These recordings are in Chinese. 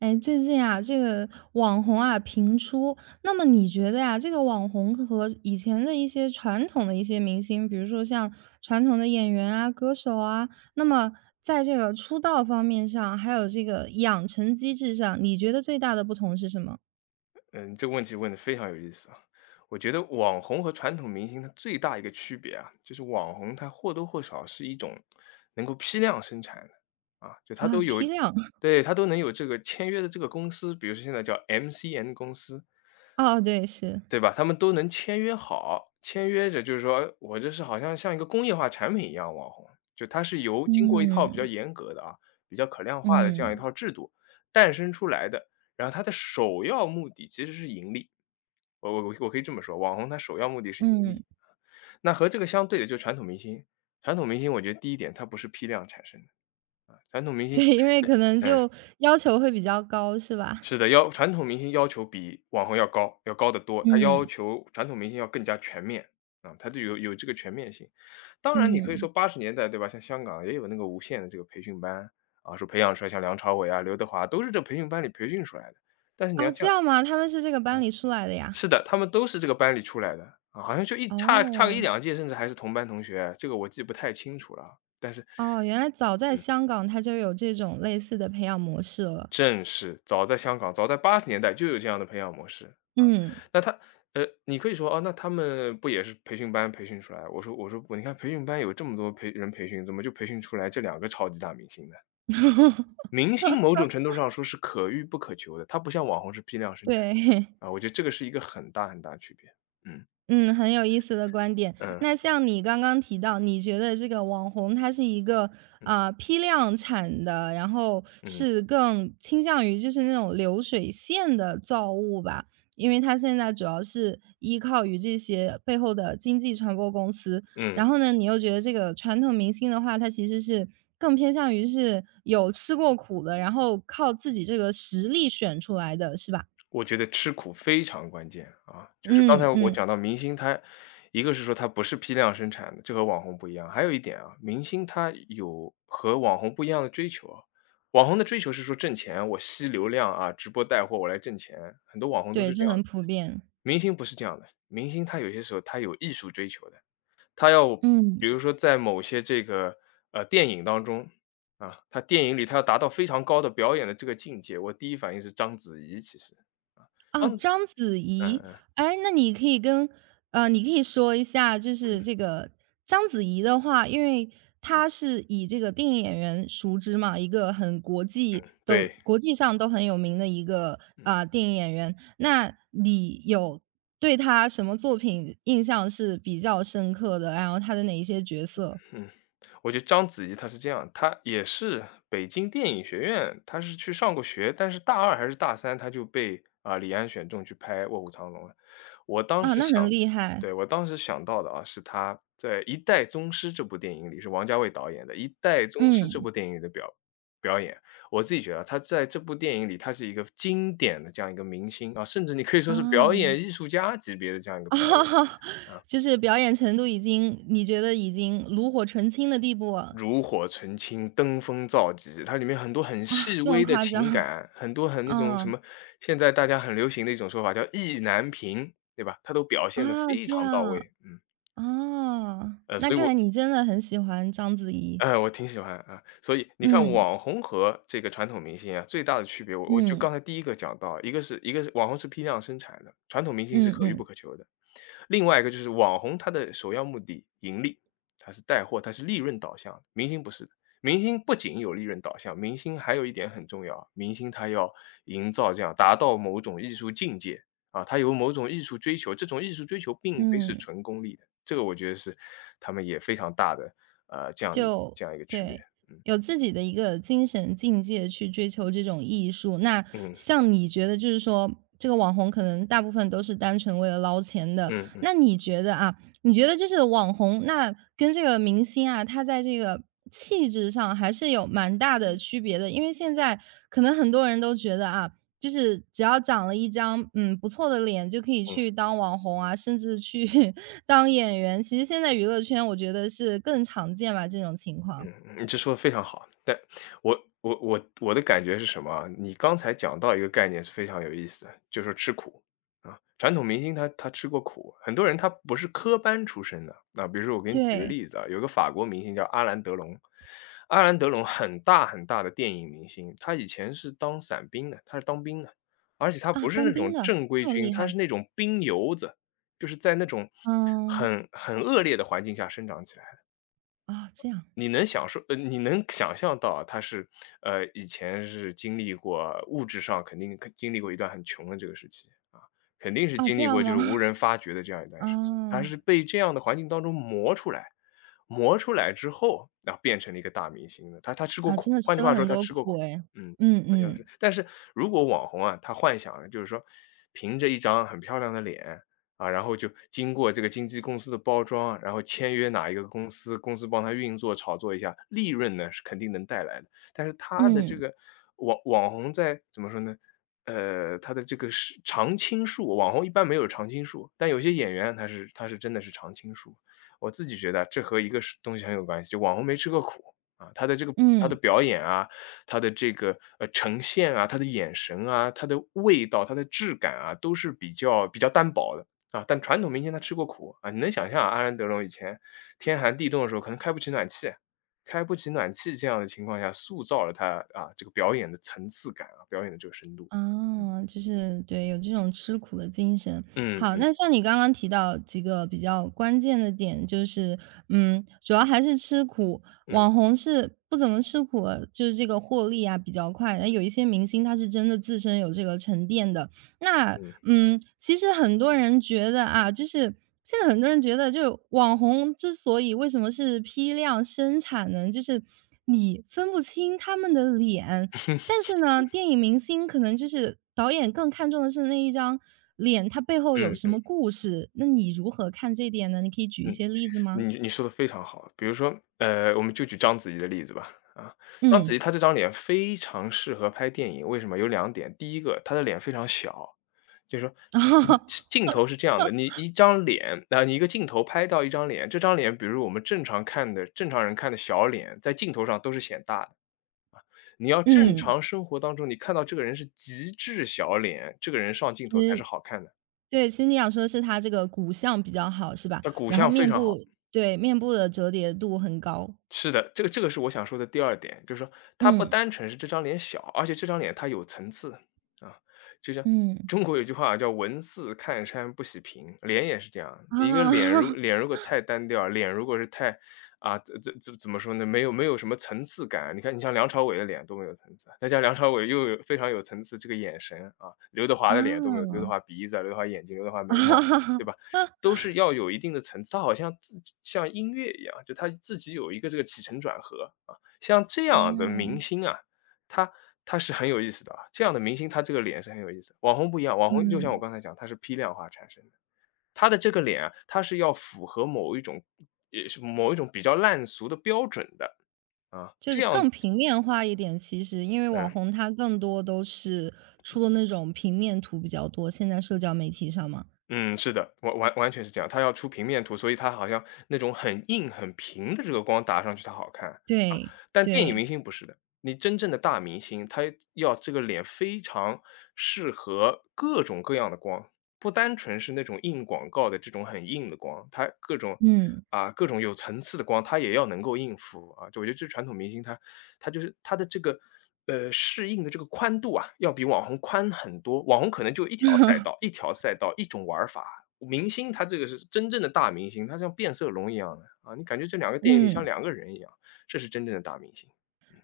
哎，最近啊，这个网红啊频出，那么你觉得呀，这个网红和以前的一些传统的一些明星，比如说像传统的演员啊、歌手啊，那么在这个出道方面上，还有这个养成机制上，你觉得最大的不同是什么？嗯，这个问题问的非常有意思啊。我觉得网红和传统明星它最大一个区别啊，就是网红它或多或少是一种能够批量生产的，就它啊，都有批量，对，它都能有这个签约的这个公司，比如说现在叫 MCN 公司，哦，对，是，对吧？他们都能签约好，签约着就是说我这是好像一个工业化产品一样网红，就它是由经过一套比较嗯严格的比较可量化的这样一嗯套制度诞生出来的。然后它的首要目的其实是盈利，我可以这么说，网红它首要目的是盈嗯，利。那和这个相对的就是传统明星，传统明星我觉得第一点它不是批量产生的，传统明星，对，因为可能嗯。就要求会比较高，是吧？是的，要传统明星要求比网红要高，要高得多。他要嗯求传统明星要更加全面，他就有这个全面性。当然，你可以说嗯，八十年代对吧，像香港也有那个无线的这个培训班，说培养出来像梁朝伟啊、刘德华都是这培训班里培训出来的。但是你要啊，这这样样吗？他们是这个班里出来的呀？是的，他们都是这个班里出来的，好像就一差个一哦。两届，甚至还是同班同学，这个我记不太清楚了啊但是，哦，原来早在嗯，香港它就有这种类似的培养模式了。正是，早在香港，早在八十年代就有这样的培养模式。嗯，那他你可以说，哦，那他们不也是培训班培训出来？我说，不，你看培训班有这么多人培训，怎么就培训出来这两个超级大明星呢？明星某种程度上说是可遇不可求的，它不像网红是批量生产对。的，我觉得这个是一个很大很大区别。嗯，嗯，很有意思的观点。嗯，那像你刚刚提到，你觉得这个网红它是一个嗯，啊、批量产的，然后嗯，是更倾向于就是那种流水线的造物吧？因为它现在主要是依靠于这些背后的经济传播公司。嗯。然后呢，你又觉得这个传统明星的话，它其实是更偏向于是有吃过苦的，然后靠自己这个实力选出来的，是吧？我觉得吃苦非常关键啊，就是刚才嗯我嗯，讲到明星他，一个是说他不是批量生产的，这和网红不一样。还有一点啊，明星他有和网红不一样的追求啊，网红的追求是说挣钱，我吸流量啊，直播带货我来挣钱，很多网红都对，是这这样的。很普遍。明星不是这样的，明星他有些时候他有艺术追求的，他要比如嗯。说在某些这个，电影当中，他电影里他要达到非常高的表演的这个境界，我第一反应是章子怡其实，啊，哦，嗯，章子嗯怡，嗯，哎，那你可以跟你可以说一下，就是这个章子怡的话，因为她是以这个电影演员熟知嘛，一个很国际都对，国际上都很有名的一个嗯。啊、电影演员，那你有对她什么作品印象是比较深刻的？然后她的哪一些角色嗯，我觉得章子怡她是这样，她也是北京电影学院，她是去上过学，但是大二还是大三，她就被，李安选中去拍《卧虎藏龙》了。我当啊？时那想很厉害，对，我当时想到的啊，是她在《一代宗师》这部电影里，是王家卫导演的《一代宗师》这部嗯电影里的表演。我自己觉得他在这部电影里，他是一个经典的这样一个明星，甚至你可以说是表啊。演艺术家级别的这样一个啊，表演。就是表演程度已经你觉得已经炉火纯青的地步了？炉火纯青，登峰造极，它里面很多很啊，细这么微的夸张？情感，很多很那种什嗯，么，现在大家很流行的一种说法叫意难平，对吧？它都表现的啊，非这常到样，位，啊，那所以看来我你真的很喜欢章子怡。哎，我挺喜欢啊。所以你看嗯，网红和这个传统明星啊，最大的区别，我就嗯，刚才第一个讲到，一个是网红是批量生产的，传统明星是嗯可遇不嗯，可求的。另外一个就是网红他的首要目的盈利，他是带货，他是利润导向的，明星不是的。明星不仅有利润导向，明星还有一点很重要，明星他要营造这样达到某种艺术境界啊，他有某种艺术追求，这种艺术追求并非是嗯。纯功利的，这个我觉得是他们也非常大的就这样一个区别，对，嗯，有自己的一个精神境界去追求这种艺术。那嗯，像你觉得就是说，这个网红可能大部分都是单纯为了捞钱的，嗯嗯嗯。那你觉得啊，你觉得就是网红，那跟这个明星啊，他在这个气质上还是有蛮大的区别的。因为现在可能很多人都觉得啊，就是只要长了一张，嗯，不错的脸，就可以去当网红啊，甚至去 当演员。其实现在娱乐圈我觉得是更常见吧，这种情况。嗯，你这说的非常好。但我的感觉是什么啊，你刚才讲到一个概念是非常有意思的，就说吃苦，传统明星他吃过苦，很多人他不是科班出身的。比如说我给你举个对，例子啊，有个法国明星叫阿兰·德隆，阿兰·德隆很大很大的电影明星，他以前是当伞兵的，他是当兵的，而且他啊，不是当那兵种的，正规这么军，厉他害。是那种兵油子，就是在那种嗯，很恶劣的环境下生长起来的啊，这样，你能想象到啊他是，以前是经历过物质上肯定经历过一段很穷的这个时期，肯定是啊，经这历样过就吗？是无 人发掘的这样一段时期。他啊，是被这样的环境当中磨出来，磨出来之后，变成了一个大明星的。他吃过啊，真苦，的换句吃了话说很他多吃过苦苦，诶。嗯，嗯好像嗯是。但是如果网红啊，他幻想了就是说凭着一张很漂亮的脸啊，然后就经过这个经纪公司的包装，然后签约哪一个公司，公司帮他运作、炒作一下，利润呢是肯定能带来的。但是他的这嗯个网红在怎么说呢？他的这个是常青树，网红一般没有常青树，但有些演员他是真的是常青树。我自己觉得啊这和一个是东西很有关系，就网红没吃过苦啊，他的这个他的嗯。表演啊，他的这个呈现啊，他的眼神啊，他的味道，他的质感啊，都是比较单薄的。但传统民间他吃过苦啊，你能想象啊阿兰德龙以前天寒地冻的时候，可能开不起暖气，开不起暖气这样的情况下，塑造了他啊这个表演的层次感啊，表演的这个深度。嗯啊，就是对，有这种吃苦的精神。好，嗯那像你刚刚提到几个比较关键的点，就是嗯，主要还是吃苦，嗯网红是不怎么吃苦了，就是这个获利啊比较快。那有一些明星他是真的自身有这个沉淀的。那嗯嗯，其实很多人觉得啊，就是现在很多人觉得，就是网红之所以为什么是批量生产呢？就是你分不清他们的脸，但是呢，电影明星可能就是导演更看重的是那一张脸，它背后有嗯什嗯么故事，那你如何看这点呢？你可以举一嗯。些例子吗？你说的非常好，比如说，我们就举章子怡的例子吧，章子嗯，怡她这张脸非常适合拍电影，为什么？有两点，第一个她的脸非常小，就是说，嗯，镜头是这样的，你一张脸啊，你一个镜头拍到一张脸，这张脸比如我们正常看的正常人看的小脸，在镜头上都是显大的，你要正嗯，常生活当中，你看到这个人是极致小脸，这个人上镜头才是好看的，对，其实你想说的是他这个骨相比较好是吧？他骨然后相非面常好。部对，面部的折叠度很高。是的，这个是我想说的第二点，就是说他不嗯，单纯是这张脸小，而且这张脸它有层次，啊。就像嗯，中国有句话啊叫"文字看山不喜平"，脸也是这样，你一个啊 脸如果太单调，脸如果是太这怎么说呢，没有什么层次感。你看你像梁朝伟的脸多没有层次啊，再加上梁朝伟又有非常有层次这个眼神，刘德华 的脸都没有刘德啊，华鼻子啊，刘德华眼睛，刘德华眉毛，啊 对吧？都是要有一定的层次，它好像像音乐一样，就它自己有一个这个起承转合啊。像这 啊，样的明星啊，他他是很有意思的啊，这样的明星他这个脸是很有意思的网红不一样。网红就像我嗯。刚才讲，他是批量化产生的。他的这个脸啊，他是要符合某一种也是某一种比较烂俗的标准的，啊，就是这样更平面化一点，其实因为嗯。网红他更多都是出的那种平面图比较多，现在社交媒体上嘛。嗯，是的，完全是这样。它要出平面图，所以它好像那种很硬很平的这个光打上去它好看啊。对，但电影明对，星不是的，你真正的大明星，他要这个脸非常适合各种各样的光，不单纯是那种硬广告的这种很硬的光，它各种嗯 啊，各种有层次的光，他也要能够应付啊。就我觉得这传统明星他就是他的这个，适应的这个宽度啊，要比网红宽很多。网红可能就一条赛道一 条赛道，一种玩儿法。明星他这个是真正的大明星，他像变色龙一样的，啊，你感觉这两个电影里像嗯。两个人一样，这是真正的大明星。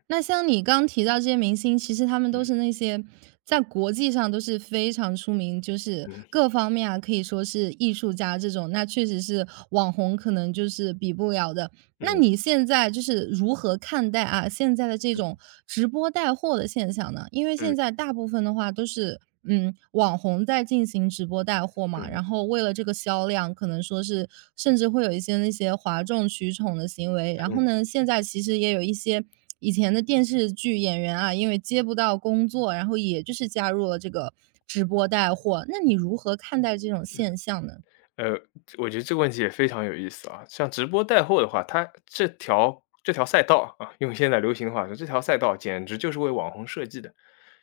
那像你刚提到这些明星，其实他们都嗯，是那些在国际上都是非常出名，就是嗯，各方面啊，可以说是艺术家这种，那确实是网红可能就是比不了的。那嗯，你现在就是如何看待啊，现在的这嗯，种直播带货的现象呢？因为嗯，现在大部分的话都是，嗯，网红在进行直播带货嘛，嗯，然后为了这个销量，可能说是甚至会有一些那些哗众取宠的行为。然嗯。后呢，现在其实也有一些以前的电视剧演员啊，因为接不到工作，然后也就是加入了这个直播带货。那你如何看待这种现象呢？呃，我觉得这个问题也非常有意思啊。像直播带货的话，它这条赛道啊，用现在流行的话说，这条赛道简直就是为网红设计的。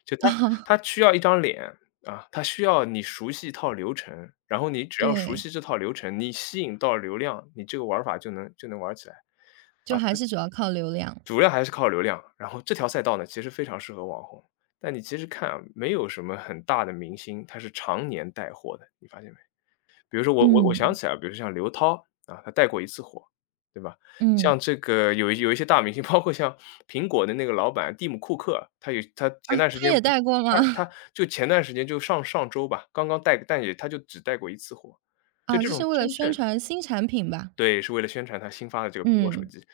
就 它啊，它需要一张脸啊，它需要你熟悉一套流程，然后你只要熟对，悉这套流程，你吸引到流量，你这个玩儿法就能玩儿起来。就还是主要靠流量。主要还是靠流量，然后这条赛道呢，其实非常适合网红。但你其实看啊，没有什么很大的明星，他是常年带货的，你发现没？比如说我想嗯。起来，比如说像刘涛啊，她带过一次火，对吧？嗯，像这个有一些大明星，包括像苹果的那个老板蒂姆·库克，他有他啊，前段时他间也不带过他吗？他 就前段时间就上上周吧，刚刚带但他只带过一次火。就啊，这就是种为了真宣正传新产品吧？对，是为了宣传他新发的这个苹果手嗯，机。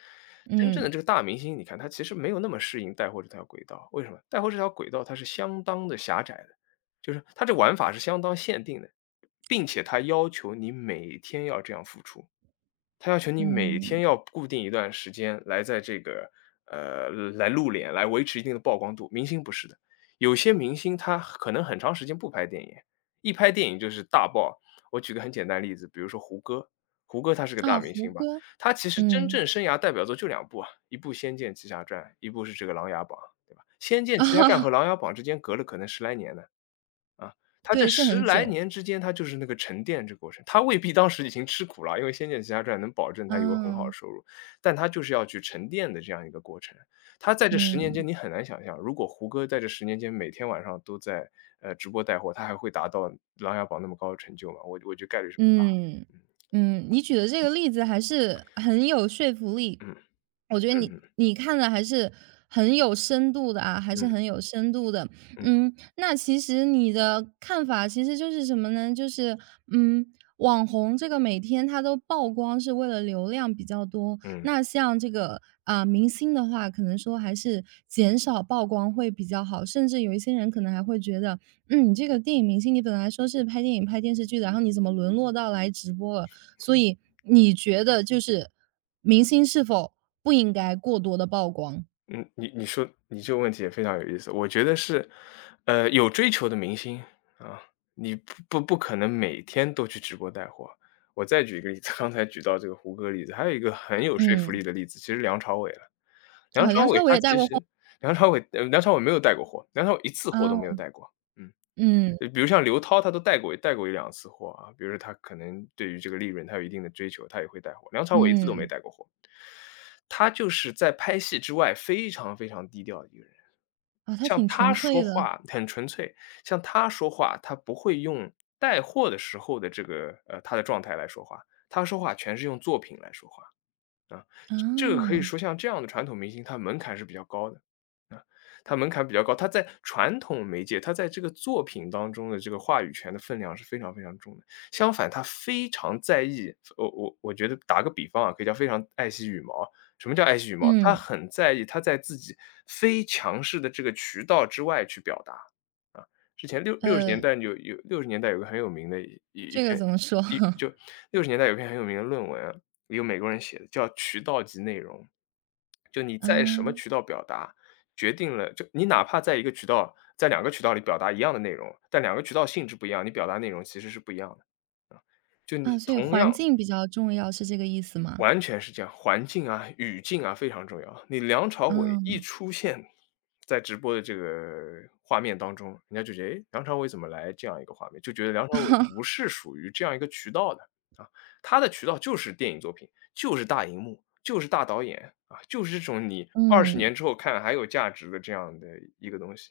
真正的嗯，这个大明星，你看他其实没有那么适应带货这条轨道，为什么？带货这条轨道它是相当的狭窄的，就是它这玩法是相当限定的，并且它要求你每天要这样付出。他要求你每嗯，天要固定一段时间来在这个来露脸，来维持一定的曝光度。明星不是的，有些明星他可能很长时间不拍电影，一拍电影就是大爆。我举个很简单的例子，比如说胡歌，胡歌他是个大啊，明胡星吧，歌，他其实真嗯 正生涯代表作就两部啊，一部《仙剑奇侠传》，一部是这个《琅琊榜》，对吧？《仙 剑啊，奇侠传》和《琅琊榜》之间隔了可能十来年呢。啊，他这对，是十很来久，年之间，他就是那个沉淀这个过程。他未必当时已经吃苦了，因为《仙剑奇侠传》能保证他有很好的啊，收入，但他就是要去沉淀的这样一个过程。他在这十年间，嗯。你很难想象，如果胡歌在这十年间每天晚上都在，直播带货，他还会达到《琅琊榜》那么高的成就吗？我觉得概率是不大的。嗯，嗯，你举的这个例子还是很有说服力。嗯，我觉得嗯，你嗯嗯，你看的还是很有深度的啊，还是嗯很有深度的。嗯嗯，那其实你的看法其实就是什么呢？就是嗯，网红这个每天他都曝光是为了流量比较多，嗯。那像这个啊、明星的话，可能说还是减少曝光会比较好，甚至有一些人可能还会觉得嗯，这个电影明星你本来说是拍电影、拍电视剧的，然后你怎么沦落到来直播了？所以你觉得就是明星是否不应该过多的曝光？嗯，你说你这个问题也非常有意思。我觉得是，有追求的明星啊，你不可能每天都去直播带货。我再举一个例子，刚才举到这个胡歌例子，还有一个很有说服嗯，力的例子，其实梁朝伟了。梁啊，朝梁伟朝伟他也带其过风实梁朝伟没有带过货，梁朝伟一次货啊，都没有带过，嗯。嗯，比如像刘涛，他都带过一两次货啊，比如说他可能对于这个利润，他有一定的追求，他也会带货。梁朝伟一次都没嗯，带过货。他就是在拍戏之外非常非常低调的一个人，啊，他像挺纯他说粹的，话很纯粹，像他说话，他不会用带货的时候的这个，他的状态来说话，他说话全是用作品来说话。啊，这个可以啊，说像这样的传统明星，他门槛是比较高的，啊，他门槛比较高，他在传统媒介，他在这个作品当中的这个话语权的分量是非常非常重的。相反，他非常在意，我觉得打个比方啊，可以叫非常爱惜羽毛。什么叫爱惜羽毛？他嗯，很在意他在自己非强势的这个渠道之外去表达，啊，之前呃，六十年代有个很有名的一一一这个篇怎么说？一 就六十年代有篇很有名的论文啊，一个美国人写的，叫渠道及内容。就你啊在什么渠道表达，决定了就你哪怕在一个渠道在两个渠道里表达一样的内容，但两个渠道性质不一样，你表达内容其实是不一样的。啊，就啊，你所以同样环境比较重要是这个意思吗？完全是这样，环境啊、语境啊非常重要。你梁朝伟一嗯，出现在直播的这个画面当中，人家就觉得，哎，梁朝伟怎么来这样一个画面？就觉得梁朝伟不 是属于这样一个渠道的啊，他的渠道就是电影作品，就是大荧幕，就是大导演啊，就是这种你20年嗯，之后看还有价值的这样的一个东西。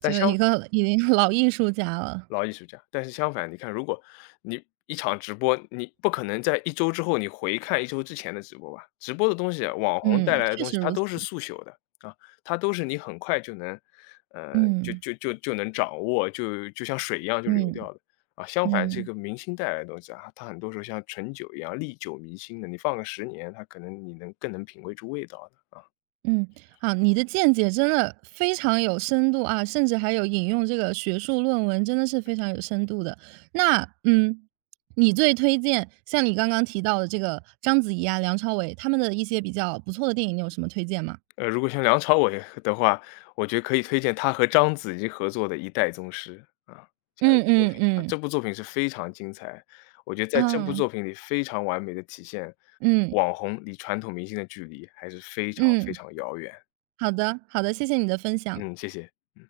但就相一个已经老艺术家了，老艺术家。但是相反，你看，如果你一场直播，你不可能在一周之后你回看一周之前的直播吧？直播的东西啊，网红带嗯，来的确东西，实它如此，都是速朽的，啊，它都是你很快就能，呃，就嗯。就就就能掌握，就像水一样就流嗯掉的。啊，相反这嗯个明星带来的东西啊，它很多时候像陈酒一样历久弥新的，你放个十年，它可能你能更能品味出味道的。嗯，好，你的见解真的非常有深度啊，甚至还有引用这个学术论文，真的是非常有深度的。那嗯，你最推荐像你刚刚提到的这个章子怡啊、梁朝伟他们的一些比较不错的电影，你有什么推荐吗？如果像梁朝伟的话，我觉得可以推荐他和章子怡合作的《一代宗师》，啊，这样一嗯部作品。嗯啊，这嗯。部作品是非常精彩，我觉得在这部啊，作品里非常完美的体现嗯网红离传统明星的距离还是非常非嗯，常遥远。好的好的，谢谢你的分享。嗯，谢谢。嗯。